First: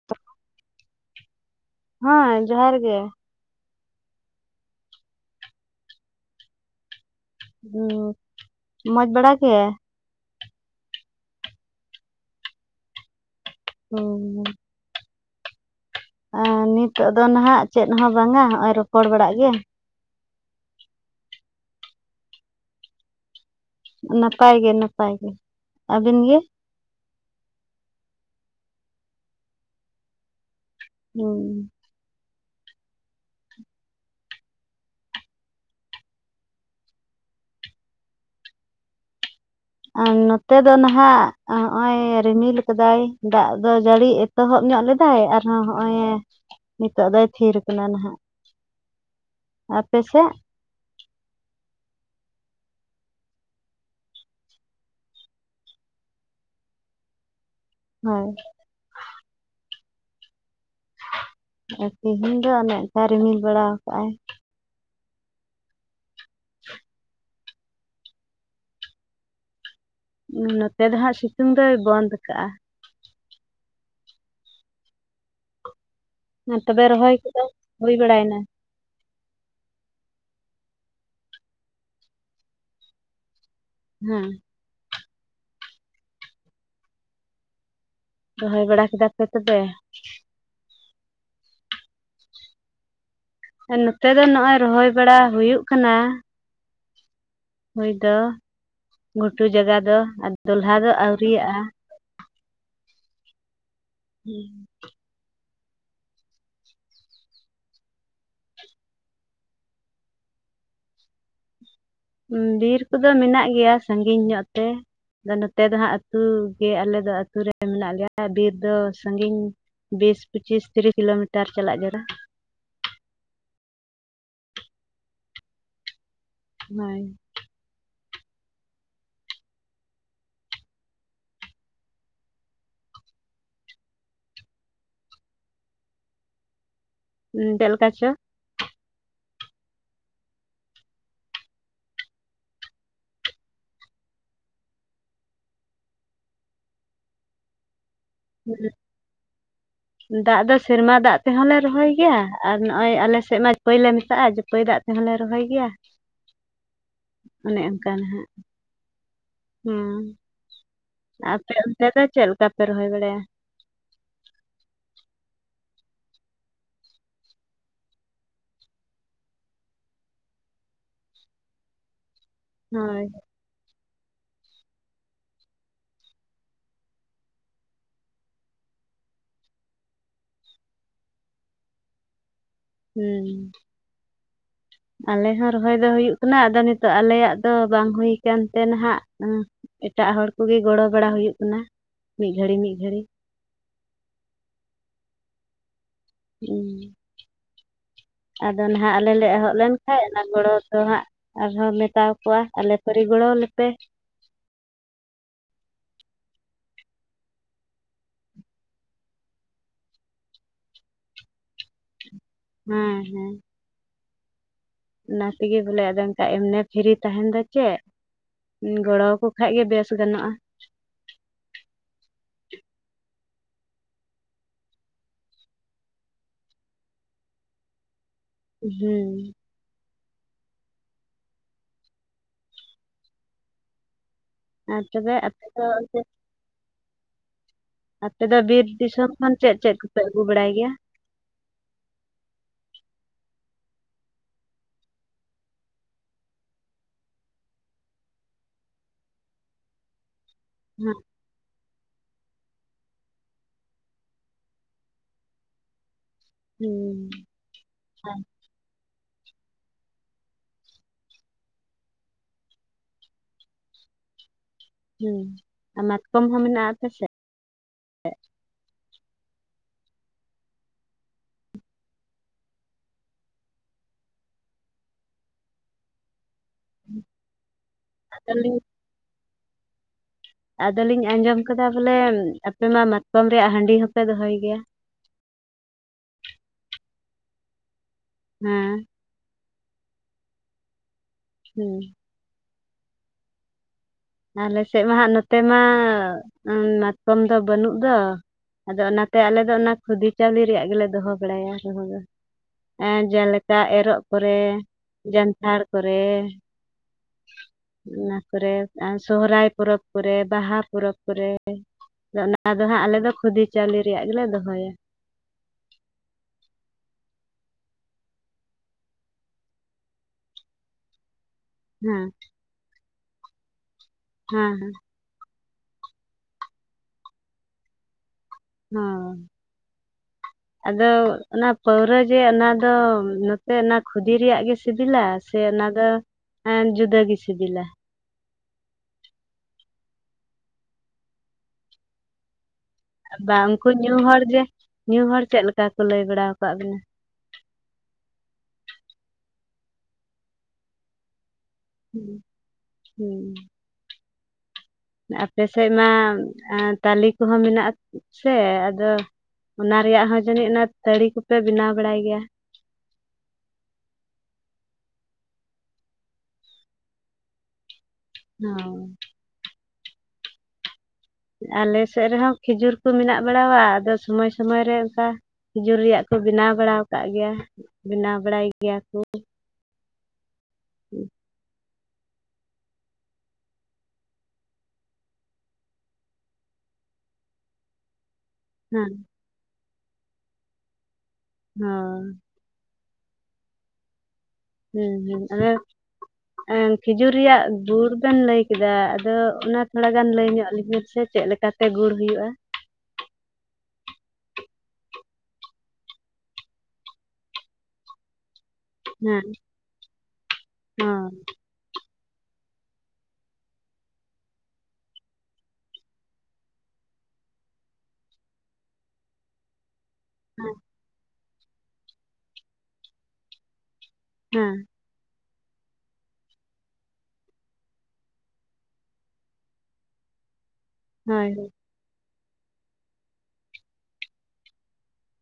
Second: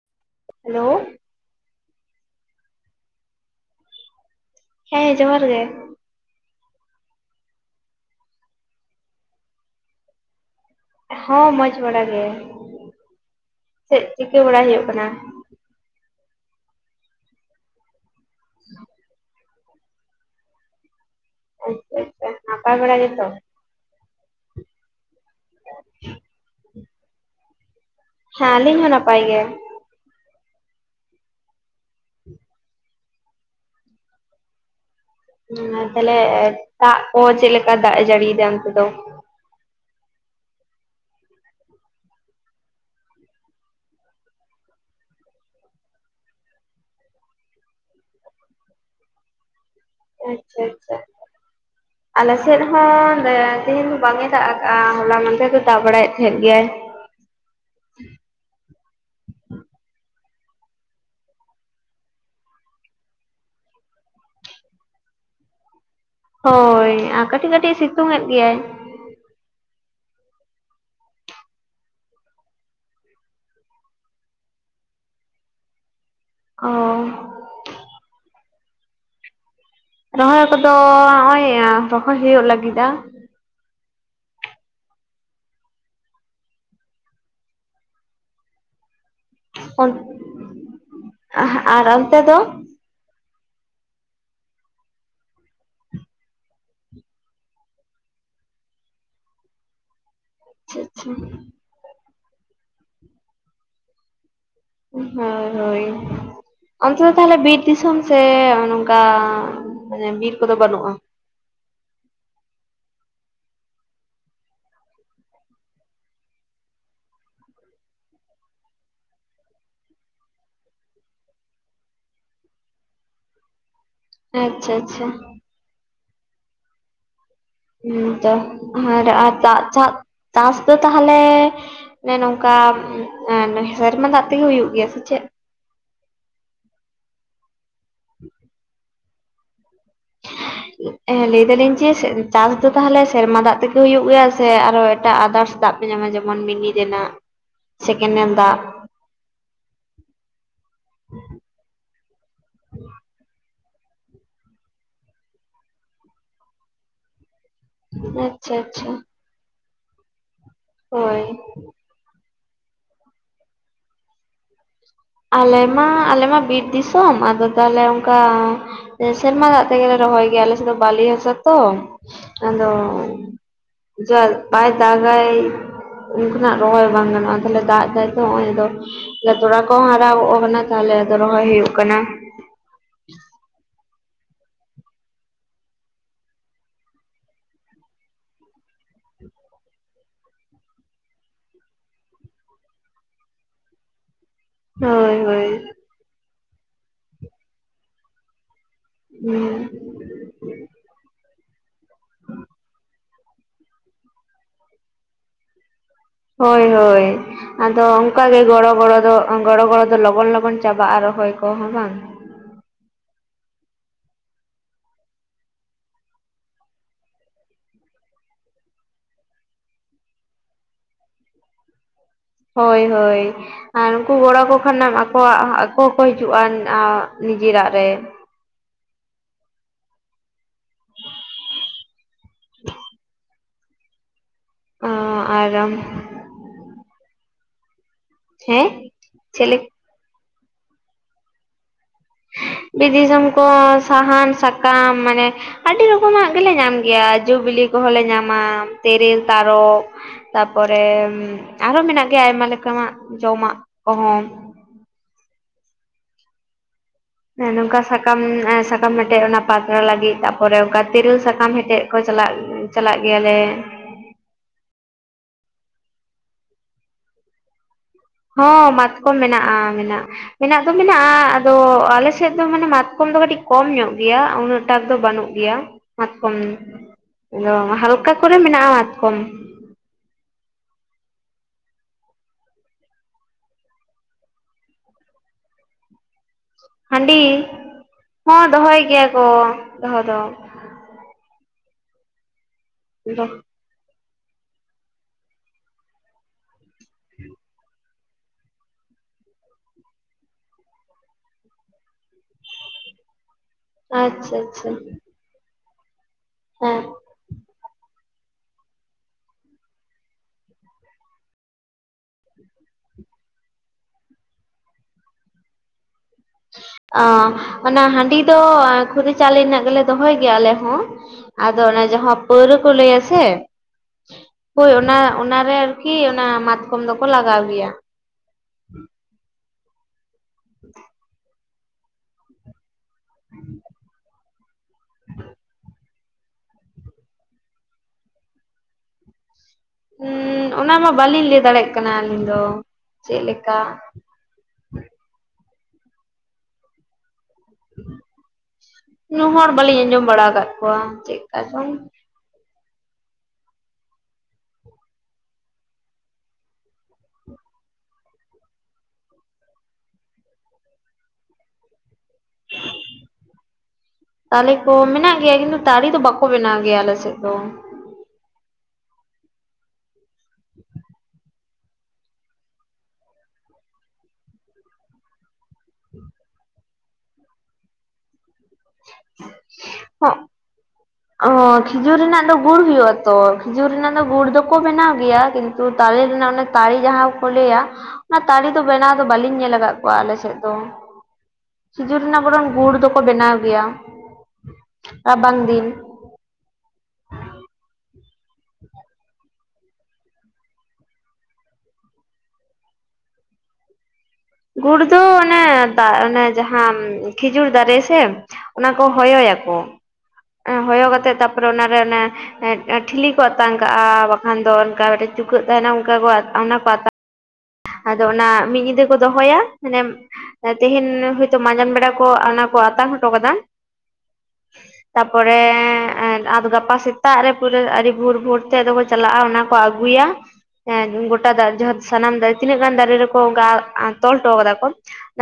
[inaudible] Hello ᱦᱮᱸ ᱡᱚᱦᱟᱨ ᱜᱮᱼᱼ ᱦᱮᱸ ᱡᱚᱦᱟᱨ ᱜᱮ ᱦᱮᱸ ᱢᱚᱡᱽ ᱵᱟᱲᱟ ᱜᱮ? ᱦᱚᱸ ᱢᱚᱸᱡᱽ ᱵᱟᱲᱟ ᱜᱮ ᱪᱮᱫ ᱪᱤᱠᱟᱹ ᱵᱟᱲᱟ ᱦᱩᱭᱩᱜ ᱠᱟᱱᱟ? ᱱᱤᱛᱚᱜ ᱫᱚ ᱱᱟᱦᱟᱜ ᱪᱮᱫ ᱦᱚᱸ ᱵᱟᱝᱟ ᱦᱚᱜᱼᱚᱭ ᱨᱚᱯᱚᱲ ᱵᱟᱲᱟᱜ ᱜᱮᱼᱼ ᱟᱪᱪᱷᱟ ᱟᱪᱪᱷᱟ ᱟᱯᱟᱲ ᱵᱟᱲᱟ ᱜᱮ ᱛᱚ? ᱱᱟᱯᱟᱭ ᱜᱮ ᱱᱟᱯᱟᱭ ᱜᱮ ᱟᱹᱵᱤᱱ ᱜᱮ? ᱦᱮᱸ ᱟᱹᱞᱤᱧ ᱦᱚᱸ ᱱᱟᱯᱟᱭ ᱜᱮ᱾ ᱦᱩ ᱛᱟᱦᱞᱮ ᱫᱟᱜ ᱠᱚ ᱪᱮᱫᱽ ᱞᱮᱠᱟ ᱫᱟᱜᱽ ᱮ ᱡᱟᱹᱲᱤᱭᱟ ᱚᱱᱛᱮ ᱫᱚ? ᱱᱚᱛᱮ ᱫᱚ ᱱᱟᱦᱟᱜ ᱦᱚᱜ ᱚᱭ ᱨᱤᱢᱤᱞ ᱟᱠᱟᱫᱟᱭ ᱫᱟᱜᱽ ᱫᱚ ᱡᱟᱹᱲᱤ ᱭᱮᱟᱼᱼ ᱮᱚᱦᱚᱵ ᱧᱚᱜ ᱞᱮᱫᱟᱭ ᱟᱨᱦᱚᱸ ᱦᱚᱜᱼᱭ ᱱᱤᱛᱚᱜ ᱫᱚᱭ ᱛᱷᱤᱨ ᱟᱠᱟᱱᱟ ᱱᱟᱦᱟᱜ᱾ ᱟᱯᱮᱥᱮᱫ? [unintelligible] ᱟᱞᱮ ᱥᱮᱫ ᱦᱚᱸ ᱛᱮᱦᱮᱧ ᱫᱚ ᱵᱟᱝᱮ ᱫᱟᱜ ᱟᱠᱟᱫᱼᱟ ᱦᱚᱞᱟ ᱢᱟᱦᱫᱮᱨ ᱫᱚᱭ ᱫᱟᱜ ᱵᱟᱲᱟᱭᱮᱫ ᱛᱟᱦᱮᱸᱫ ᱜᱮᱭᱟᱭ᱾ ᱦᱳᱭ ᱟᱨ ᱛᱮᱤᱦᱧ ᱫᱚ ᱚᱱᱠᱟ ᱨᱤᱢᱤᱞ ᱵᱟᱲᱟ ᱟᱠᱟᱟᱜᱼᱟᱭ ᱦᱳᱭ ᱟᱨ ᱠᱟᱹᱴᱤᱡ ᱠᱟᱹᱴᱤᱡ ᱥᱤᱛᱩᱝ ᱮᱫ ᱜᱮᱭᱟᱭ ᱱᱚᱛᱮ ᱫᱚ ᱦᱟᱜ ᱥᱤᱛᱩᱝ ᱫᱚᱭ ᱵᱚᱱᱫ ᱟᱠᱟᱟᱜᱼᱟ ᱮ ᱚ ᱛᱚᱵᱮ ᱨᱚᱦᱚᱭ ᱠᱚᱫᱚ ᱦᱩᱭ ᱵᱟᱲᱟᱭᱮᱱᱟ? ᱨᱚᱦᱚᱭ ᱠᱚᱫᱚ ᱱᱚᱜ ᱚᱚᱭ ᱨᱚᱦᱚᱭ ᱦᱩᱭᱩᱜ ᱞᱟᱹᱜᱤᱫᱼᱟ ᱦᱩᱸ ᱫᱚᱦᱚᱭ ᱵᱟᱲᱟ ᱠᱮᱫᱟ ᱯᱮ ᱛᱚᱵᱮ? ᱚᱱ ᱟᱨ ᱚᱱᱛᱮ ᱫᱚ? ᱱᱚᱛᱮ ᱫᱚ ᱱᱚᱜᱼᱚᱭ ᱨᱚᱦᱚᱭ ᱵᱟᱲᱟ ᱦᱩᱭᱩᱜ ᱠᱟᱱᱟ᱾ ᱦᱩᱭ ᱫᱚ ᱜᱷᱩᱴᱩ ᱡᱟᱭᱜᱟ ᱫᱚ ᱟᱨ ᱫᱚᱞᱦᱟ ᱫᱚ ᱟᱪᱪᱷᱟ ᱟᱹᱣᱨᱤᱭᱟᱜᱼᱟ᱾ [inaudible] ᱦᱮ ᱦᱳᱭ ᱚᱱᱛᱮ ᱫᱚ ᱛᱟᱦᱚᱞᱮ ᱵᱤᱨ ᱫᱤᱥᱚᱢ ᱥᱮ ᱱᱚᱝᱠᱟ ᱢᱟᱱᱮ ᱵᱤᱨ ᱠᱚᱫᱚ ᱵᱟᱹᱱᱩᱜᱼᱟ? ᱵᱤᱨ ᱠᱚᱫᱚ ᱢᱮᱱᱟᱜ ᱜᱮᱭᱟ ᱥᱟᱹᱜᱤᱧ ᱧᱚᱜ ᱛᱮ ᱟᱫᱚ ᱱᱚᱛᱮ ᱫᱚ ᱦᱟᱸᱜ ᱟᱹᱛᱩ ᱜᱮ ᱟᱞᱮ ᱫᱚ ᱟᱹᱛᱩ ᱨᱮ ᱢᱮᱱᱟᱜ ᱞᱮᱭᱟ ᱵᱤᱨ ᱫᱚ ᱥᱟᱹᱜᱤᱧ ᱵᱤᱥ ᱯᱩᱪᱤᱥ ᱛᱤᱨᱤᱥ ᱠᱤᱞᱳᱢᱤᱴᱟᱨ ᱪᱟᱞᱟᱜ ᱡᱟᱨᱟ ᱟᱪᱪᱷᱟ ᱟᱪᱪᱷᱟ [inaudible] [unintelligible] ᱪᱟᱥ ᱫᱚ ᱛᱟᱦᱚᱞᱮᱼᱼ ᱮ ᱱᱚᱝᱠᱟ ᱥᱮᱨᱢᱟ ᱫᱟᱜ ᱛᱮᱜᱮ ᱦᱩᱭᱩᱜ ᱜᱮᱭᱟ ᱥᱮ ᱪᱮᱫ? ᱵᱮᱹᱟᱞᱮᱪᱚ᱾ [inaudible] ᱦᱮᱸ ᱞᱟᱹᱭ ᱫᱟᱞᱤᱧ ᱡᱮ ᱪᱟᱥ ᱫᱚ ᱛᱟᱦᱚᱞᱮ ᱥᱮᱨᱢᱟ ᱫᱟᱜ ᱛᱮᱜᱮ ᱦᱩᱭᱩᱜ ᱜᱮᱭᱟ ᱥᱮ ᱟᱨᱚ ᱮᱴᱟᱜ ᱟᱫᱟᱨᱥ ᱫᱟᱜ ᱯᱮ ᱧᱟᱢᱟ ᱡᱮᱢᱚᱱ ᱢᱤᱱᱤ ᱨᱮᱱᱟᱜ ᱥᱮᱠᱮᱱᱮᱞ ᱫᱟᱜ ᱫᱟᱜ ᱫᱚ ᱥᱮᱨᱢᱟ ᱫᱟᱜ ᱛᱮᱦᱚᱸ ᱞᱮ ᱨᱚᱦᱚᱭ ᱜᱮᱭᱟ ᱟᱨ ᱱᱚᱜᱼ ᱚᱭ ᱟᱞᱮᱥᱮᱫ ᱢᱟ ᱯᱟᱹᱭ ᱞᱮ ᱢᱮᱛᱟᱜᱼᱟ ᱡᱮ ᱯᱟᱹᱭ ᱫᱟᱜ ᱮᱦᱚᱸ ᱞᱮ ᱨᱚᱦᱚᱭ ᱜᱮᱭᱟ᱾ [inaudible] ᱚᱱᱮ ᱚᱱᱠᱟ ᱱᱟᱦᱟᱜ ᱟᱪᱪᱷᱟ ᱟᱪᱪᱷᱟ᱾ ᱦᱮᱸ ᱦᱳᱭ ᱟᱯᱮ ᱚᱱᱛᱮ ᱫᱚ ᱪᱮᱫ ᱞᱮᱠᱟ ᱯᱮ ᱨᱚᱦᱚᱭ ᱵᱟᱲᱟᱭᱟ? ᱟᱞᱮ ᱢᱟ ᱟᱞᱮ ᱢᱟ ᱵᱤᱨ ᱫᱤᱥᱚᱢ ᱟᱫᱚ ᱛᱟᱦᱚᱞᱮ ᱚᱱᱠᱟ ᱮᱸ ᱥᱮᱨᱢᱟ ᱫᱟᱜ ᱛᱮᱜᱮᱞᱮ ᱨᱚᱦᱚᱭ ᱜᱮᱭᱟ ᱟᱞᱮ ᱥᱮᱫ ᱫᱚ ᱵᱟᱞᱤ ᱦᱟᱥᱟ ᱛᱚ ᱟᱫᱚ᱾ ᱦᱳᱭ ᱡᱟᱞᱵᱟᱭ ᱫᱟᱜᱟᱭ᱾ ᱩᱱᱠᱟᱱᱟᱜ ᱨᱚᱦᱚᱭ ᱵᱟᱝ ᱜᱟᱱᱚᱜᱼᱟ ᱛᱟᱦᱞᱮ ᱫᱟᱜ ᱫᱟᱭ ᱛᱚ ᱦᱚᱸᱜᱼᱚᱭ ᱛᱚ ᱞᱮᱛᱚᱲᱟ᱾ ᱠᱚ ᱦᱟᱨᱟ ᱜᱚᱜ ᱠᱟᱱᱟ ᱛᱟᱦᱞᱮ ᱟᱫᱚ ᱨᱚᱦᱚᱭ ᱦᱩᱭᱩᱜ ᱠᱟᱱᱟ᱾ ᱦᱩᱸ ᱟᱞᱮ ᱦᱚᱸ ᱨᱚᱦᱚᱭ ᱫᱚ ᱦᱩᱭᱩᱜ ᱠᱟᱱᱟ ᱟᱫᱚ ᱱᱤᱛᱚᱜ ᱟᱞᱮᱭᱟᱜ ᱫᱚ ᱵᱟᱝ ᱦᱩᱭ ᱠᱟᱱᱛᱮ ᱱᱟᱦᱟᱸᱜ ᱮᱸ ᱮᱴᱟᱜ ᱦᱚᱲ ᱠᱚᱜᱤ ᱜᱚᱲᱚ ᱵᱟᱲᱟ ᱦᱩᱭᱩᱜ ᱠᱟᱱᱟ ᱢᱤᱫ ᱜᱷᱟᱲᱤ ᱢᱤᱫ ᱜᱷᱟᱲᱤ ᱦᱳᱭ ᱦᱳᱭ᱾ ᱦᱩ ᱦᱩᱸ [unintelligible] ᱟᱫᱚ ᱱᱟᱦᱟᱸᱜ ᱟᱞᱮ ᱞᱮ ᱮᱦᱚᱵ ᱞᱮᱱ ᱠᱷᱟᱡ ᱚᱱᱟ ᱜᱚᱲᱚ ᱫᱚ ᱦᱟᱸᱜ ᱟᱨᱦᱚᱸ ᱢᱮᱛᱟᱣ ᱠᱚᱣᱟ ᱟᱞᱮ ᱯᱟᱨᱤ ᱜᱚᱲᱚᱣ ᱞᱮᱯᱮ ᱦᱳᱭ ᱦᱳᱭ᱾ ᱟᱫᱚ ᱚᱱᱠᱟ ᱜᱮ ᱜᱚᱲᱚ ᱜᱚᱲᱚ ᱫᱚ ᱜᱚᱲᱚ ᱜᱚᱲᱚ ᱫᱚ ᱞᱚᱜᱚᱱ ᱞᱚᱜᱚᱱ ᱪᱟᱵᱟᱜᱼᱟ ᱨᱚᱦᱚᱭ ᱠᱚᱦᱚᱸ ᱵᱟᱝ ᱦᱮᱸ ᱦᱮᱸ ᱚᱱᱟ ᱛᱤᱜᱤ ᱵᱚᱞᱮ ᱟᱫᱚ ᱚᱱᱠᱟ ᱮᱢᱱᱮ ᱯᱷᱤᱨᱤ ᱛᱟᱦᱮᱱ ᱫᱚ ᱪᱮᱫ? ᱜᱚᱲᱚᱣ ᱠᱚ ᱠᱷᱟᱡ ᱜᱮ ᱵᱮᱥ ᱜᱟᱱᱚᱜᱼᱟ᱾ ᱦᱳᱭ ᱦᱳᱭ᱾ ᱟᱨ ᱩᱱᱠᱩ ᱜᱚᱲᱚ ᱟᱠᱚ ᱠᱷᱟᱱ ᱟᱠᱚᱣᱟᱜ ᱟᱠᱚ ᱦᱚᱸᱠᱚ ᱦᱤᱡᱩᱜᱼᱟ ᱱᱤᱡᱤᱨᱟᱜ ᱨᱮ ᱦᱩᱸ ᱟᱨ ᱚ ᱛᱚᱵᱮ ᱟᱯᱮ ᱟᱨ ᱫᱚ ᱚᱱᱛᱮ? ᱟᱯᱮ ᱫᱚ ᱵᱤᱨ ᱦᱮᱸ ᱫᱤᱥᱚᱢ ᱠᱷᱚᱱ ᱪᱮᱫ ᱪᱮᱫ ᱠᱚᱯᱮ ᱟᱹᱜᱩ ᱵᱟᱲᱟᱭ ᱜᱮᱭᱟ᱾ ᱵᱤᱫ ᱫᱤᱥᱚᱢ ᱠᱚ ᱥᱟᱦᱟᱱ ᱥᱟᱠᱟᱢ ᱢᱟᱱᱮ ᱟᱰᱤ ᱨᱚᱠᱚᱢᱟᱜ ᱜᱮᱞᱮ ᱧᱟᱢ ᱜᱮᱭᱟ ᱡᱚᱼᱵᱤᱞᱤ ᱠᱚᱦᱚᱸ ᱞᱮ ᱧᱟᱢᱟ ᱛᱮᱹᱨᱮᱹᱞ ᱛᱟᱨᱚᱵ᱾ ᱛᱟᱯᱚᱨᱮ ᱦᱮᱸ ᱟᱨᱚ ᱢᱮᱱᱟᱜ ᱜᱮᱭᱟ ᱟᱭᱢᱟ ᱞᱮᱠᱟᱱᱟᱜ ᱡᱚᱢᱟᱜ ᱠᱚᱦᱚᱸ ᱦᱩᱸ ᱦᱮᱸᱱᱚᱝᱠᱟ ᱥᱟᱠᱟᱢ ᱥᱟᱠᱟᱢ ᱦᱮᱴᱮᱡ ᱚᱱᱟ ᱯᱟᱛᱲᱟ ᱞᱟᱹᱜᱤᱫ ᱛᱟᱯᱚᱨᱮ ᱚᱱᱠᱟ ᱛᱤᱨᱤᱞ ᱥᱟᱠᱟᱢ ᱦᱮᱴᱮᱡ ᱠᱚ ᱪᱟᱞᱟᱜ ᱪᱟᱞᱟᱜ ᱜᱮᱭᱟ ᱞᱮ᱾ ᱦᱩᱸ ᱟᱨ ᱢᱟᱛᱠᱚᱢ ᱦᱚᱸ ᱢᱮᱱᱟᱜᱼᱟ ᱟᱯᱮᱥᱮᱜ? ᱦᱚᱸ ᱢᱟᱛᱠᱚᱢ ᱢᱮᱱᱟᱜᱼᱟ ᱢᱮᱱᱟᱜᱼᱟ᱾ ᱢᱮᱱᱟᱜ ᱫᱚ ᱢᱮᱱᱟᱜᱼᱟ ᱟᱫᱚ ᱟᱞᱮ ᱥᱮᱫ ᱫᱚ ᱢᱟᱱᱮ ᱢᱟᱛᱠᱚᱢ ᱫᱚ ᱠᱟᱹᱴᱤᱡ ᱠᱚᱢ ᱧᱚᱜ ᱜᱮᱭᱟ ᱩᱱᱟᱹᱜ ᱴᱟᱠ ᱫᱚ ᱵᱟᱱᱩᱜ ᱜᱮᱭᱟ ᱢᱟᱛᱠᱚᱢ ᱫᱚ ᱦᱟᱞᱠᱟ ᱠᱚᱨᱮ ᱟᱫᱚᱞᱤᱧ ᱢᱮᱱᱟᱜᱼᱟ ᱢᱟᱛᱠᱚᱢ ᱟᱫᱚᱞᱤᱧ ᱟᱸᱡᱚᱢ ᱠᱟᱫᱟ ᱵᱚᱞᱮ ᱟᱯᱮ ᱢᱟ ᱢᱟᱛᱠᱚᱢ ᱨᱮᱭᱟᱜ ᱦᱟᱺᱰᱤ ᱦᱚᱸᱯᱮ ᱫᱚᱦᱚᱭ ᱜᱮᱭᱟ᱾ ᱦᱟᱺᱰᱤ ᱦᱚᱸ ᱫᱚᱦᱚᱭ ᱦᱮᱸ ᱜᱮᱭᱟ ᱠᱚ ᱫᱚᱦᱚ ᱫᱚ ᱦᱩᱸ᱾ ᱫᱚ ᱟᱞᱮ ᱥᱮᱜ ᱢᱟ ᱦᱟᱸᱜ ᱱᱚᱛᱮ ᱢᱟ ᱢᱟᱛᱠᱚᱢ ᱫᱚ ᱵᱟᱹᱱᱩᱜ ᱫᱚ, ᱟᱫᱚ ᱚᱱᱟᱛᱮ ᱟᱞᱮ ᱫᱚ ᱚᱱᱟ ᱠᱷᱩᱫᱤ ᱪᱟᱣᱞᱤ ᱨᱮᱭᱟᱜ ᱜᱮᱞᱮ ᱫᱚᱦᱚ ᱵᱟᱲᱟᱭᱟ ᱫᱚᱦᱚ ᱫᱚ᱾ ᱮᱸ ᱡᱮᱞᱮᱠᱟ ᱮᱨᱚᱜ ᱠᱚᱨᱮ ᱟᱪᱪᱷᱟ ᱟᱪᱪᱷᱟ ᱡᱟᱱᱛᱷᱟᱲ ᱠᱚᱨᱮ, ᱦᱮᱸ, ᱚᱱᱟ ᱠᱚᱨᱮ ᱥᱚᱦᱨᱟᱭ ᱯᱚᱨᱚᱵᱽ ᱠᱚᱨᱮ ᱵᱟᱦᱟ ᱯᱚᱨᱚᱵᱽ ᱠᱚᱨᱮ᱾ ᱟᱫᱚ ᱚᱱᱟ ᱫᱚ ᱦᱟᱸᱜ ᱟᱞᱮ ᱫᱚ ᱠᱷᱩᱫᱤ ᱪᱟᱣᱞᱮ ᱨᱮᱭᱟᱜ ᱜᱮᱞᱮ ᱫᱚᱦᱚᱭᱟ᱾ ᱚᱱᱟ ᱦᱟᱺᱰᱤ ᱫᱚ ᱠᱷᱩᱫᱤ ᱪᱟᱣᱞᱮ ᱨᱮᱱᱟᱜ ᱜᱮᱞᱮ ᱫᱚᱦᱚᱭ ᱜᱮᱭᱟ ᱟᱞᱮ ᱦᱚᱸ, ᱟᱫᱚ ᱚᱱᱮ ᱦᱮᱸ ᱡᱟᱦᱟᱸ ᱯᱟᱹᱣᱨᱟᱹ ᱠᱚ ᱞᱟᱹᱭᱟ ᱥᱮ, ᱦᱮᱸ ᱦᱳᱭ ᱦᱮᱸ ᱚᱱᱟ ᱚᱱᱟᱨᱮ ᱟᱨᱠᱤ ᱚᱱᱟ ᱢᱟᱛᱠᱚᱢ ᱫᱚᱠᱚ ᱞᱟᱜᱟᱣ ᱜᱮᱭᱟ᱾ ᱦᱚᱸ ᱟᱫᱚ ᱚᱱᱟ ᱯᱟᱹᱣᱨᱟᱹ ᱡᱮ ᱚᱱᱟ ᱫᱚ ᱱᱚᱛᱮ ᱚᱱᱟ ᱠᱷᱚᱫᱤ ᱨᱮᱭᱟᱜ ᱜᱮ ᱥᱤᱵᱤᱞᱟ ᱥᱮ ᱚᱱᱟ ᱫᱚ ᱡᱩᱫᱟᱹ ᱜᱤ ᱥᱤᱵᱤᱞᱟ? ᱦᱩᱸ ᱚᱱᱟ ᱢᱟ ᱵᱟᱞᱤᱧ ᱞᱟᱹᱭ ᱫᱟᱲᱮᱭᱟᱜ ᱠᱟᱱᱟ ᱟᱹᱞᱤᱧ ᱫᱚ᱾ ᱪᱮᱫ ᱵᱟᱝ ᱩᱱᱠᱩ ᱞᱮᱠᱟ ᱧᱩ ᱦᱚᱲ ᱡᱮ ᱧᱩ ᱦᱚᱲ ᱪᱮᱜ ᱞᱮᱠᱟ ᱠᱚ ᱞᱟᱹᱭ ᱵᱟᱲᱟ ᱠᱟᱜ ᱵᱮᱱᱟ? ᱧᱩ ᱦᱚᱲ ᱵᱟᱹᱞᱤᱧ ᱟᱸᱡᱚᱢ ᱵᱟᱲᱟ ᱟᱠᱟᱜ ᱠᱚᱣᱟ ᱪᱮᱫ ᱞᱮᱠᱟ ᱪᱚᱝ᱾ ᱦᱩᱸ, ᱟᱯᱮ ᱥᱮᱜ ᱢᱟ ᱛᱟᱞᱤ ᱠᱚᱦᱚᱸ ᱢᱮᱱᱟᱜᱼᱟ ᱥᱮ ᱟᱫᱚ, ᱚᱱᱟ ᱨᱮᱭᱟᱜ ᱦᱚᱸ ᱡᱟᱹᱱᱤᱡ ᱚᱱᱟ ᱛᱟᱹᱲᱤ ᱠᱚᱯᱮ ᱵᱮᱱᱟᱣ ᱵᱟᱲᱟᱭ ᱜᱮᱭᱟ᱾ [inaudible] ᱛᱟᱞᱮ ᱠᱚ ᱢᱮᱱᱟᱜ ᱜᱮᱭᱟ ᱠᱤᱱᱛᱩ ᱛᱟᱲᱤ ᱫᱚ ᱵᱟᱠᱚ ᱵᱮᱱᱟᱣ ᱜᱮᱭᱟ ᱟᱞᱮ ᱥᱮᱜ ᱫᱚ᱾ ᱦᱚᱸ, ᱟᱞᱮ ᱥᱮᱜ ᱨᱮᱦᱚᱸ ᱠᱷᱤᱡᱩᱨ ᱠᱚ ᱢᱮᱱᱟᱜ ᱵᱟᱲᱟᱣᱟ ᱟᱫᱚ ᱥᱚᱢᱚᱭ ᱥᱚᱢᱚᱭ ᱨᱮ ᱚᱱᱠᱟ, ᱠᱷᱤᱡᱩᱨ ᱨᱮᱭᱟᱜ ᱠᱚ ᱵᱮᱱᱟᱣ ᱵᱟᱲᱟ ᱟᱠᱟᱫᱹᱜ ᱜᱮᱭᱟ ᱵᱮᱱᱟᱣ ᱵᱟᱲᱟᱭ ᱜᱮᱭᱟ ᱠᱚ᱾ ᱦᱳᱸᱠ ᱦᱩᱸ᱾ ᱚᱸ ᱠᱷᱤᱡᱩᱨ ᱨᱮᱱᱟᱜ ᱜᱩᱲ ᱫᱚ ᱦᱩᱭᱩᱜ ᱟ ᱛᱚ ᱠᱷᱤᱡᱩᱨ ᱨᱮᱱᱟᱜ ᱫᱚ ᱜᱩᱲ ᱫᱚᱠᱚ ᱵᱮᱱᱟᱣ ᱜᱮᱭᱟ, ᱛᱚ ᱛᱟᱞᱮ ᱨᱮᱱᱟᱜ ᱚᱱᱟ ᱛᱟᱲᱤ ᱡᱟᱦᱟᱸ ᱠᱚ ᱞᱟᱹᱭᱟ, ᱚᱱᱟ ᱛᱟᱞᱮᱫᱚ ᱦᱮᱸ ᱵᱮᱱᱟᱣ ᱫᱚ ᱵᱟᱟᱹᱞᱤᱧ ᱧᱮᱞ ᱟᱠᱟᱫ ᱠᱚᱣᱟ ᱟᱞᱮ ᱥᱮᱜ ᱫᱚ᱾ ᱠᱷᱤᱡᱩᱨ ᱦᱳᱭ ᱨᱮᱱᱟᱜ ᱵᱚᱨᱚᱱ ᱜᱩᱲ ᱫᱚᱠᱚ ᱵᱮᱱᱟᱣ ᱜᱮᱭᱟ᱾ ᱦᱮᱸ ᱦᱮᱸ ᱨᱟᱵᱟᱝ ᱚᱱᱮ ᱫᱤᱱ ᱮᱸ ᱠᱷᱤᱡᱩᱨ ᱨᱮᱭᱟᱜ ᱫᱩᱨ ᱯᱮᱱ ᱞᱟᱹᱭ ᱠᱮᱫᱟ ᱟᱫᱚ ᱚᱱᱟ ᱛᱷᱚᱲᱟ ᱜᱟᱱ ᱞᱟᱹᱭ ᱧᱚᱜ ᱞᱤᱧᱟᱹ ᱥᱮ ᱪᱮᱫ ᱞᱮᱠᱟᱛᱮ ᱜᱩᱲ ᱦᱩᱭᱩᱜᱼᱟ᱾ ᱜᱩᱲ ᱫᱚ ᱚᱱᱮ ᱫᱟᱜᱽᱱᱚᱱᱮ ᱡᱟᱦᱟᱸ ᱠᱷᱤᱡᱩᱨ ᱫᱟᱨᱮ ᱥᱮ, ᱚᱱᱟ ᱠᱚ ᱦᱮᱸ ᱦᱚᱭᱚᱭᱟᱠᱚ ᱦᱚᱭᱚ ᱦᱚᱸ ᱠᱟᱛᱮᱜ ᱛᱟᱯᱚᱨᱮ ᱚᱱᱟᱨᱮ ᱚᱱᱮ, ᱴᱷᱤᱞᱤ ᱠᱚ ᱟᱛᱟᱝ ᱠᱟᱜᱼᱟ ᱵᱟᱠᱷᱟᱱ ᱫᱚ ᱚᱱᱠᱟ ᱢᱤᱫᱹᱜᱴᱮᱜ ᱪᱩᱠᱟᱹᱜ ᱛᱟᱦᱮᱱᱟ ᱚᱱᱠᱟ ᱠᱚ ᱚᱱᱟ ᱠᱚ, ᱟᱫᱚ ᱚᱱᱟ ᱢᱤᱫ ᱧᱤᱫᱟᱹ ᱠᱚ ᱫᱚᱦᱚᱭᱟ ᱢᱟᱱᱮ ᱛᱮᱦᱮᱧ, ᱟᱫᱚ ᱢᱟᱡᱟᱸᱡᱟᱱ ᱵᱮᱲᱟ ᱠᱚ ᱚᱱᱟ ᱠᱚ ᱟᱛᱟᱝ ᱦᱚᱴᱚ ᱠᱟᱫᱟᱜ᱾ ᱦᱮᱸ, ᱛᱟᱯᱚᱨᱮ ᱟᱫᱚ ᱜᱟᱯᱟ ᱥᱮᱛᱟᱜ ᱨᱮ ᱯᱩᱨᱟᱹ ᱟᱹᱰᱤ ᱵᱷᱳᱨ ᱵᱷᱳᱨ ᱛᱮ ᱫᱚᱠᱚ ᱪᱟᱞᱟᱜᱼᱟ ᱚᱱᱟ᱾ ᱠᱚ ᱟᱜᱩᱭᱟ᱾ ᱦᱮᱸ ᱦᱳᱭ ᱜᱚᱴᱟ ᱫᱟᱜᱽ ᱡᱟᱦᱟᱸ ᱥᱟᱱᱟᱢ ᱫᱟᱨᱮ ᱛᱤᱱᱟᱹᱜ ᱜᱟᱱ ᱫᱟᱨᱮ ᱨᱮᱠᱚ ᱛᱚᱞ ᱦᱚᱴᱚ ᱠᱟᱫᱟ ᱠᱚ,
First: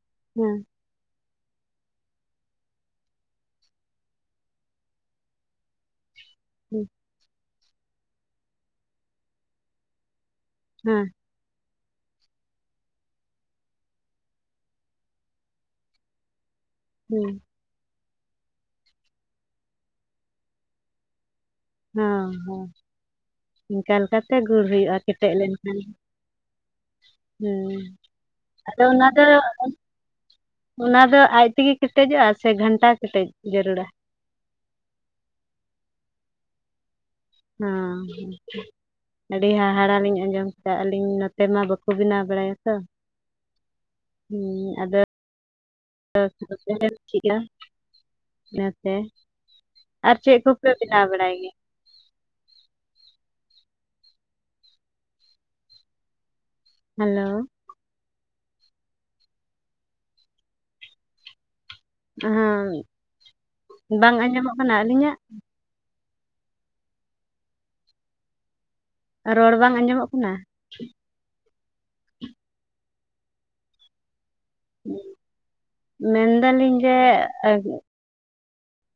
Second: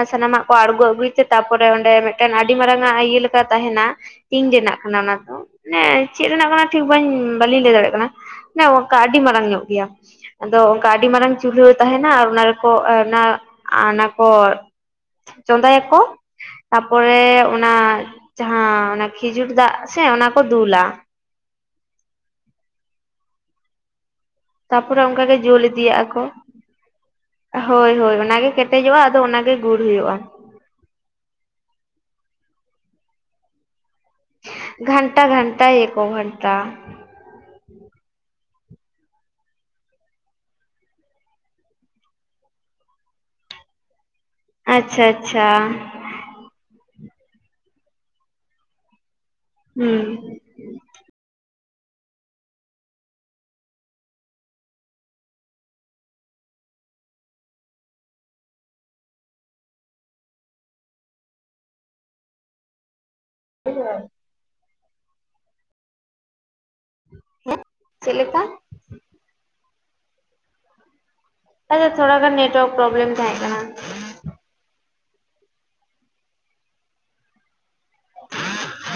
ᱥᱟᱱᱟᱢᱟᱜ ᱠᱚ ᱦᱮᱸ ᱟᱬᱜᱚ ᱟᱹᱜᱩᱭ, ᱛᱟᱯᱚᱨᱮ ᱚᱸᱰᱮ ᱢᱤᱫᱴᱟᱝ ᱟᱹᱰᱤ ᱢᱟᱨᱟᱝ ᱟ ᱤᱭᱟᱹ ᱞᱮᱠᱟ ᱛᱟᱦᱮᱱᱟ ᱴᱤᱝ ᱨᱮᱱᱟᱜ ᱠᱟᱱᱟ ᱚᱱᱟ ᱫᱚ᱾ ᱪᱮᱫ ᱨᱮᱱᱟᱜ ᱠᱟᱱᱟ ᱴᱷᱤᱠ ᱦᱮᱸ ᱵᱟᱹᱞᱤᱧ ᱞᱟᱹᱭ ᱫᱟᱲᱮᱭᱟᱜ ᱠᱟᱱᱟ ᱚᱱᱠᱟ ᱟᱹᱰᱤ ᱢᱟᱨᱟᱝ ᱧᱚᱜ ᱜᱮᱭᱟ᱾ ᱟᱫᱚ ᱚᱱᱠᱟ ᱦᱮᱸ ᱟᱹᱰᱤ ᱢᱟᱨᱟᱝ ᱪᱩᱞᱦᱟᱹ ᱛᱟᱦᱮᱱᱟ ᱟᱨ ᱚᱱᱟ ᱨᱮᱠᱚ ᱚᱱᱟ ᱚᱱᱟ ᱠᱚ, ᱪᱚᱫᱟᱭᱟ ᱠᱚ ᱛᱟᱨᱯᱚᱨ, ᱦᱮᱸ᱾ ᱚᱱᱟ ᱡᱟᱦᱟᱸ ᱚᱱᱟ ᱠᱷᱤᱡᱩᱨ ᱫᱟᱜ ᱥᱮ ᱚᱱᱟ ᱠᱚ ᱫᱩᱞᱟ ᱾ ᱦᱮᱸ ᱦᱮᱸ ᱾ ᱤᱱᱠᱟ ᱞᱮᱠᱟᱛᱮ ᱜᱩᱨ ᱦᱩᱭᱩᱜᱼᱟ ᱛᱟᱯᱚᱨᱮ ᱚᱱᱠᱟ ᱠᱮᱴᱮᱡ ᱜᱮ ᱡᱩᱞ ᱞᱮᱱᱠᱷᱟᱱ ᱤᱫᱤᱭᱟᱜ ᱟᱠᱚ ᱾ ᱦᱮᱸ ᱦᱳᱭ ᱦᱳᱭ ᱚᱱᱟᱜᱮ ᱟᱫᱚ ᱠᱮᱴᱮᱡᱚᱜᱼᱟ ᱚᱱᱟ ᱫᱚ ᱚᱱᱟᱜᱮ ᱜᱩᱲ ᱦᱩᱭᱩᱜᱼᱟ ᱚᱱᱟ ᱫᱚ ᱟᱡ ᱛᱮᱜᱮ ᱠᱮᱴᱮᱡᱚᱜᱼᱟ ᱥᱮ ᱜᱷᱟᱱᱴᱟ ᱠᱮᱴᱮᱡ ᱡᱟᱹᱨᱩᱲᱟ ᱾ ᱜᱷᱚᱱᱴᱟ ᱜᱷᱚᱱᱴᱟ ᱭᱟᱠᱚ ᱜᱷᱚᱱᱴᱟ ᱦᱮᱸ ᱾ ᱟᱹᱰᱤ ᱦᱟᱦᱟᱲᱟ ᱞᱤᱧ ᱟᱸᱡᱚᱢ ᱠᱮᱫᱟ ᱟᱹᱞᱤᱧ ᱱᱚᱛᱮ ᱢᱟ ᱵᱟᱠᱚ ᱵᱮᱱᱟᱣ ᱵᱟᱲᱟᱭᱟ ᱛᱚ ᱾ ᱟᱪᱪᱷᱟ ᱟᱪᱪᱷᱟ ᱾ [unintelligible] ᱚᱱᱟᱛᱮ, ᱟᱨ ᱦᱩᱸ ᱪᱮᱫ ᱠᱚ ᱯᱮ ᱵᱮᱱᱟᱣ ᱵᱟᱲᱟᱭᱜᱮ? ᱦᱮᱞᱳ ᱾ ᱦᱟᱸ, ᱵᱟᱝ ᱟᱸᱡᱚᱢᱚᱜ ᱠᱟᱱᱟ ᱟᱹᱞᱤᱧᱟᱜ? ᱦᱮᱸ, ᱪᱮᱫ ᱞᱮᱠᱟ? ᱨᱚᱲ ᱵᱟᱝ ᱟᱸᱡᱚᱢᱚᱜ ᱠᱟᱱᱟ? ᱟᱪᱪᱷᱟ ᱛᱷᱚᱲᱟ ᱜᱟᱱ ᱱᱮᱴᱣᱟᱹᱨᱠ ᱯᱨᱚᱵᱽᱞᱮᱢ ᱛᱟᱦᱮᱸᱜ ᱠᱟᱱᱟ ᱾ ᱢᱮᱱᱫᱟᱞᱤᱧ ᱡᱮ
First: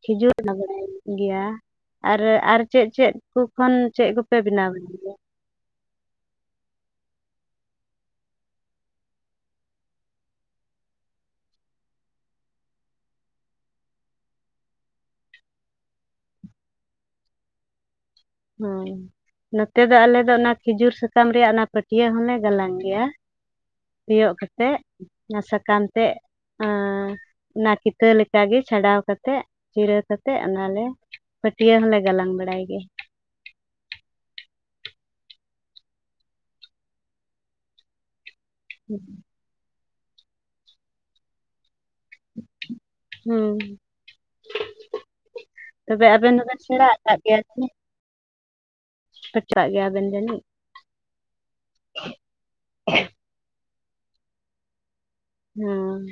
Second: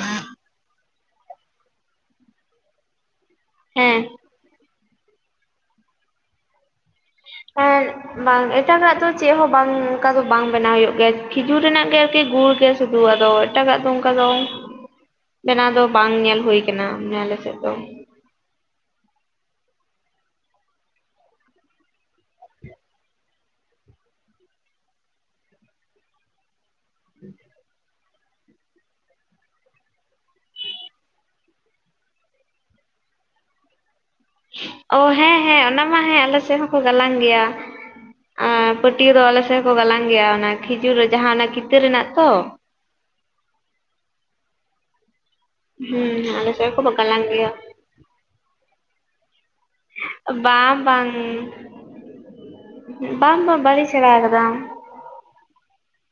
ᱠᱷᱤᱡᱩᱨ [unintelligible] ᱜᱮᱭᱟ, ᱟᱨ ᱟᱨ ᱪᱮᱫ ᱪᱮᱫ? ᱦᱟᱹᱠᱩ ᱠᱷᱚᱱ ᱦᱮᱸ ᱪᱮᱫ ᱠᱚᱯᱮ ᱵᱮᱱᱟᱣ ᱵᱟᱲᱟᱭ ᱜᱮᱭᱟ? ᱟᱨ ᱵᱟᱝ ᱮᱴᱟᱜᱟᱜ ᱫᱚ ᱪᱮᱫ ᱦᱚᱸ ᱵᱟᱝ ᱚᱱᱠᱟ ᱫᱚ ᱵᱟᱝ ᱵᱮᱱᱟᱣ ᱦᱩᱭᱩᱜ ᱜᱮᱭᱟ ᱠᱷᱤᱡᱩᱨ ᱨᱮᱱᱟᱜ ᱜᱮ ᱟᱨᱠᱤ ᱜᱩᱲ ᱜᱮ ᱥᱩᱫᱷᱩ ᱟᱫᱚ ᱮᱴᱟᱜᱟᱜ ᱫᱚ ᱚᱱᱠᱟ ᱫᱚ ᱵᱮᱱᱟᱣ ᱫᱚ ᱵᱟᱝ ᱧᱮᱞ ᱦᱩᱭ ᱟᱠᱟᱱᱟ ᱟᱞᱮ ᱥᱮᱫ ᱫᱚ ᱾ ᱦᱩᱸ ᱾ ᱱᱚᱛᱮ ᱫᱚ ᱟᱞᱮ ᱫᱚ ᱚᱱᱟ ᱠᱷᱤᱡᱩᱨ ᱥᱟᱠᱟᱢ ᱨᱮᱭᱟᱜ ᱚᱱᱟ ᱯᱟᱹᱴᱭᱟᱹᱜ ᱦᱚᱞᱮ ᱜᱟᱞᱟᱝ ᱜᱮᱭᱟ, ᱛᱤᱭᱳᱜ ᱠᱟᱛᱮ ᱚᱱᱟ ᱥᱟᱠᱟᱢ ᱛᱮ ᱟᱸ ᱱᱟᱠᱤ ᱛᱟᱹ ᱞᱮᱠᱟ ᱜᱮ ᱪᱷᱟᱰᱟᱣ ᱠᱟᱛᱮᱜ ᱪᱤᱨᱟᱹ ᱠᱟᱛᱮᱜ ᱚᱱᱟᱞᱮ ᱯᱟᱹᱴᱭᱟᱹ ᱦᱚᱞᱮ ᱜᱟᱞᱟᱝ ᱵᱟᱲᱟᱭ ᱜᱮᱭᱟ ᱾ ᱚ ᱦᱮᱸ ᱦᱮᱸ ᱚᱱᱟ ᱢᱟ ᱦᱮᱸ ᱟᱞᱮ ᱥᱮᱜ ᱦᱚᱸᱠᱚ ᱜᱟᱞᱟᱝ ᱜᱮᱭᱟ ᱾ ᱟᱨ ᱯᱟᱹᱴᱤᱭᱟᱹ ᱫᱚ ᱟᱞᱮ ᱥᱮᱜ ᱠᱚ ᱜᱟᱞᱟᱝ ᱜᱮᱭᱟ ᱚᱱᱟ ᱠᱷᱤᱡᱩᱨ ᱡᱟᱦᱟ ᱚᱱᱟ ᱠᱤᱛᱟᱹ ᱨᱮᱱᱟᱜ ᱛᱚ ᱾ ᱦᱩᱸ ᱾ ᱛᱚᱵᱮ ᱦᱩᱸ ᱟᱵᱮᱱ ᱟᱞᱮ ᱦᱚᱵᱮᱱ ᱥᱮᱫ ᱥᱮᱬᱟ ᱦᱚᱸᱠᱚ ᱠᱟᱜ ᱜᱟᱞᱟᱝ ᱜᱮᱭᱟ ᱥᱮ? [unintelligible] ᱜᱮᱭᱟᱵᱮᱱ ᱡᱟᱹᱱᱤᱡ ᱵᱟᱝ ᱵᱟᱝ ᱵᱟᱝ ᱵᱟᱝ ᱵᱟᱞᱤᱧ ᱥᱮᱬᱟ ᱟᱠᱟᱫᱟ ᱾ ᱦᱢ,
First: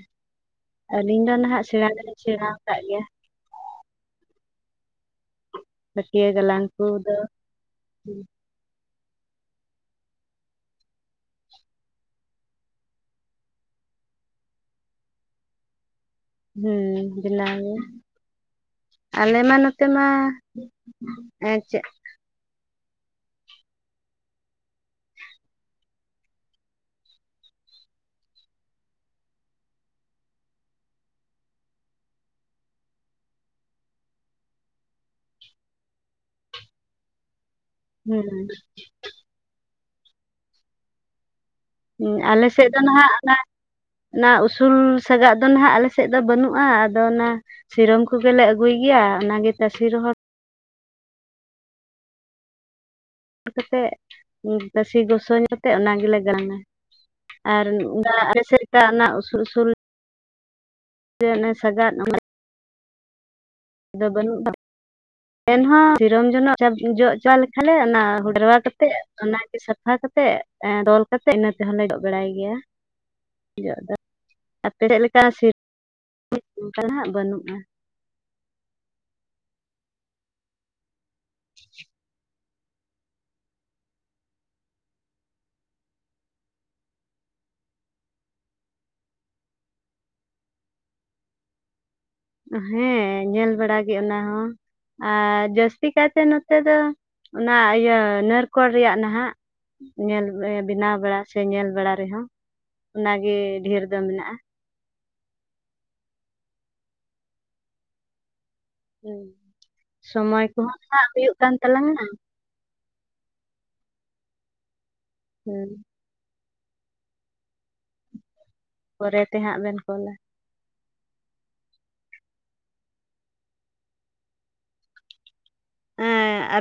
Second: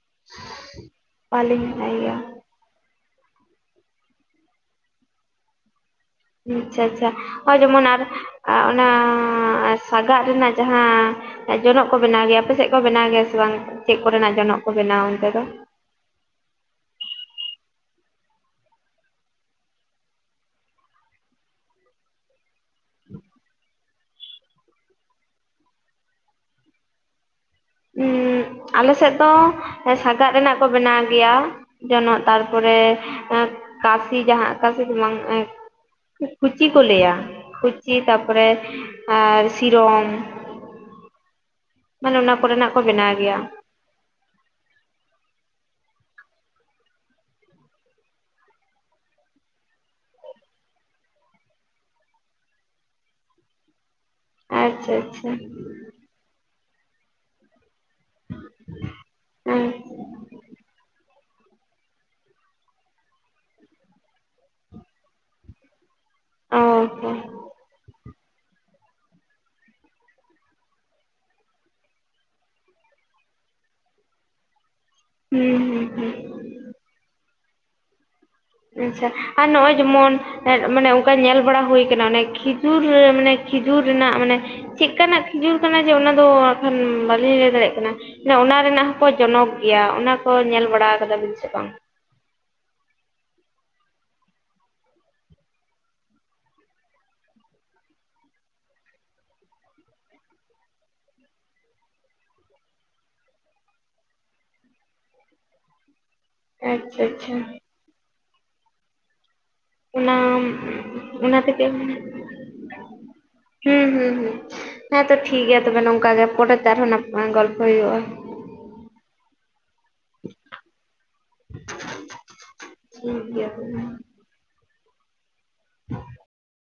ᱟᱹᱞᱤᱧ ᱫᱚ ᱱᱟᱦᱟᱜ ᱵᱟᱹᱞᱤᱧ ᱥᱮᱬᱟ ᱵᱟᱲᱟᱭ ᱜᱮᱭᱟ ᱫᱚᱞᱤᱧ ᱥᱮᱬᱟ ᱠᱟᱜ ᱜᱮᱭᱟ ᱾ ᱯᱟᱹᱴᱭᱟᱹ ᱜᱟᱞᱟᱝ ᱟᱪᱪᱷᱟ ᱟᱪᱪᱷᱟ, ᱠᱚᱫᱚ ᱦᱳᱭ ᱡᱮᱢᱚᱱ ᱟᱨ ᱚᱱᱟ ᱥᱟᱜᱟᱜ ᱨᱮᱱᱟᱜ ᱡᱟᱦᱟᱸ ᱡᱚᱱᱚᱜ ᱠᱚ ᱵᱮᱱᱟᱣ ᱜᱮᱭᱟ, ᱟᱯᱮ ᱥᱮᱫ ᱠᱚ ᱵᱮᱱᱟᱣ ᱜᱮᱭᱟ ᱥᱮ ᱵᱟᱝ? ᱪᱮᱫ ᱠᱚᱨᱮᱱᱟᱜ ᱡᱚᱱᱚᱜ ᱠᱚ ᱵᱮᱱᱟᱣᱟ ᱚᱱᱛᱮ ᱫᱚ? ᱦᱩᱸ ᱵᱮᱱᱟᱣ ᱜᱮ ᱾ ᱟᱞᱮ ᱢᱟ ᱱᱚᱛᱮ ᱢᱟ ᱩᱸ ᱟᱞᱮᱥᱮᱫ ᱫᱚ ᱥᱟᱜᱟᱜ ᱨᱮᱱᱟᱜ ᱠᱚ ᱵᱮᱱᱟᱣ ᱜᱮᱭᱟ, ᱡᱚᱱᱚᱜ ᱛᱟᱨᱯᱚᱨᱮ ᱠᱟᱹᱥᱤ ᱡᱟᱦᱟᱸ ᱠᱟᱹᱥᱤ ᱫᱚ ᱵᱟᱝ ᱠᱩᱪᱤ ᱠᱚ ᱞᱟᱹᱭᱟ, ᱠᱩᱪᱤ ᱦᱮᱸ ᱛᱟᱯᱚᱨᱮ ᱟᱨ ᱥᱤᱨᱚᱢ ᱢᱟᱱᱮ ᱦᱢ, ᱚᱱᱟ ᱟᱞᱮ ᱥᱮᱫ ᱠᱚᱨᱮᱱᱟᱜ ᱠᱚ ᱫᱚ ᱱᱟᱦᱟᱜ ᱵᱮᱱᱟᱣ ᱚᱱᱟ ᱜᱮᱭᱟ ᱚᱱᱟ ᱩᱥᱩᱞ ᱥᱟᱜᱟᱜ ᱫᱚ ᱱᱟᱦᱟᱜ ᱟᱞᱮᱥᱮᱫ ᱫᱚ ᱵᱟᱹᱱᱩᱜᱼᱟ ᱟᱫᱚ ᱚᱱᱟ ᱥᱤᱨᱚᱢ ᱠᱚᱜᱮ ᱞᱮ ᱟᱹᱜᱩᱭ ᱜᱮᱭᱟ ᱚᱱᱟᱜᱮ ᱛᱟᱥᱮ ᱨᱮᱦᱚᱲ ᱠᱟᱛᱮᱜ ᱟᱪᱪᱷᱟ ᱛᱟᱥᱮ ᱟᱪᱪᱷᱟ ᱜᱚᱥᱚ ᱧᱚᱜ ᱠᱟᱛᱮᱫ ᱚᱱᱟ ᱜᱮᱞᱮ ᱜᱟᱞᱟᱝ-ᱟ, ᱟᱨ ᱫᱟᱜ ᱨᱮᱥᱮ ᱫᱟᱜ ᱚᱱᱟ ᱩᱥᱩᱞ ᱦᱮᱸ ᱩᱥᱩᱞ ᱥᱮ ᱚᱱᱮ ᱥᱟᱜᱟᱫ ᱟᱫᱚ ᱵᱟᱹᱱᱩᱜ-ᱟ, ᱮᱱᱦᱚᱸ ᱥᱤᱨᱚᱢ ᱡᱚᱱᱚᱜ ᱚ [unintelligible] ᱡᱚᱜ ᱦᱚᱸ ᱪᱟᱞ ᱛᱟᱦᱚᱞᱮ ᱚᱱᱟ ᱦᱩᱰᱨᱟ ᱠᱟᱛᱮᱜ ᱚᱱᱟ ᱜᱮ ᱥᱟᱯᱷᱟ ᱠᱟᱛᱮᱜ ᱛᱚᱞ ᱠᱟᱛᱮᱜ ᱤᱱᱟᱹ ᱛᱮᱦᱚ ᱞᱮ ᱡᱚᱜ ᱵᱟᱲᱟᱭ ᱜᱮᱭᱟ ᱡᱚᱜ ᱫᱚ ᱟᱯᱲᱮᱜ ᱞᱮᱠᱟ ᱦᱩᱸ ᱦᱩᱸ ᱦᱩᱸ [unintelligible] ᱵᱟᱹᱱᱩᱜ-ᱟ ᱾ ᱟᱪᱪᱷᱟ, ᱟᱨ ᱱᱚᱜᱼᱚᱭ ᱡᱮᱢᱚᱱ ᱮᱫ ᱢᱟᱱᱮ ᱚᱱᱠᱟ ᱧᱮᱞ ᱵᱟᱲᱟ ᱦᱩᱭ ᱠᱟᱱᱟ ᱚᱱᱮ ᱠᱷᱤᱡᱩᱨ ᱢᱟᱱᱮ ᱠᱷᱤᱡᱩᱨ ᱨᱮᱱᱟᱜ ᱢᱟᱱᱮ ᱪᱮᱜ ᱠᱟᱱᱟᱜ ᱠᱷᱤᱡᱩᱨ ᱠᱟᱱᱟ ᱡᱮ ᱚᱱᱟ ᱫᱚ ᱟᱠᱷᱟᱱ ᱵᱟᱹᱞᱤᱧ ᱞᱟᱹᱭ ᱫᱟᱲᱮᱭᱟᱜ ᱠᱟᱱᱟ ᱾ ᱮ ᱚᱱᱟ ᱨᱮᱱᱟᱜ ᱦᱚᱸᱠᱚ ᱡᱚᱱᱚᱠ ᱜᱮᱭᱟ ᱚᱱᱟ ᱠᱚ ᱧᱮᱞ ᱵᱟᱲᱟᱣ ᱠᱟᱫᱟ ᱵᱤᱱ ᱥᱮ ᱵᱟᱝ? ᱦᱮᱸ ᱧᱮᱞ ᱵᱟᱲᱟ ᱜᱮ ᱚᱱᱟ ᱦᱚᱸ ᱾ ᱟᱨ ᱡᱟᱹᱥᱛᱤ ᱠᱟᱭᱛᱮ ᱱᱚᱛᱮ ᱫᱚ, ᱚᱱᱟ ᱤᱭᱟᱹ ᱱᱟᱨᱠᱳᱚᱞ ᱨᱮᱭᱟᱜ ᱱᱟᱦᱟᱜ ᱾ ᱧᱮᱞ ᱵᱮᱱᱟᱣ ᱵᱟᱲᱟ ᱥᱮ ᱧᱮᱞ ᱵᱟᱲᱟ ᱨᱮᱦᱚᱸ ᱚᱱᱟᱜᱮ ᱰᱷᱮᱨ ᱫᱚ ᱢᱮᱱᱟᱜᱼᱟ ᱾ ᱟᱪᱪᱷᱟ ᱟᱪᱪᱷᱟ ᱾ ᱦᱳᱭ ᱾ ᱚᱱᱟ, ᱚᱱᱟ ᱛᱮᱜᱮ ᱦᱩᱸ ᱛᱟᱞᱟᱝᱟ ᱦᱩᱸ ᱦᱩᱸ, ᱦᱮᱛᱚ ᱴᱷᱤᱠ ᱜᱮᱭᱟ ᱦᱩᱸ ᱛᱚᱵᱮ ᱱᱚᱝᱠᱟ ᱜᱮ ᱯᱚᱨᱮᱛᱮ ᱟᱨᱦᱚᱸ ᱱᱟ ᱜᱚᱞᱯᱷᱚ ᱦᱩᱭᱩᱜᱼᱟ ᱾ ᱯᱚᱨᱮ ᱛᱮ ᱦᱟᱸᱜ ᱵᱮᱱ ᱠᱚᱞᱟ ᱾ [inaudible] ᱴᱷᱤᱠ ᱜᱮᱭᱟ ᱛᱚᱵᱮ ᱾ [inaudible] ᱦᱮᱸ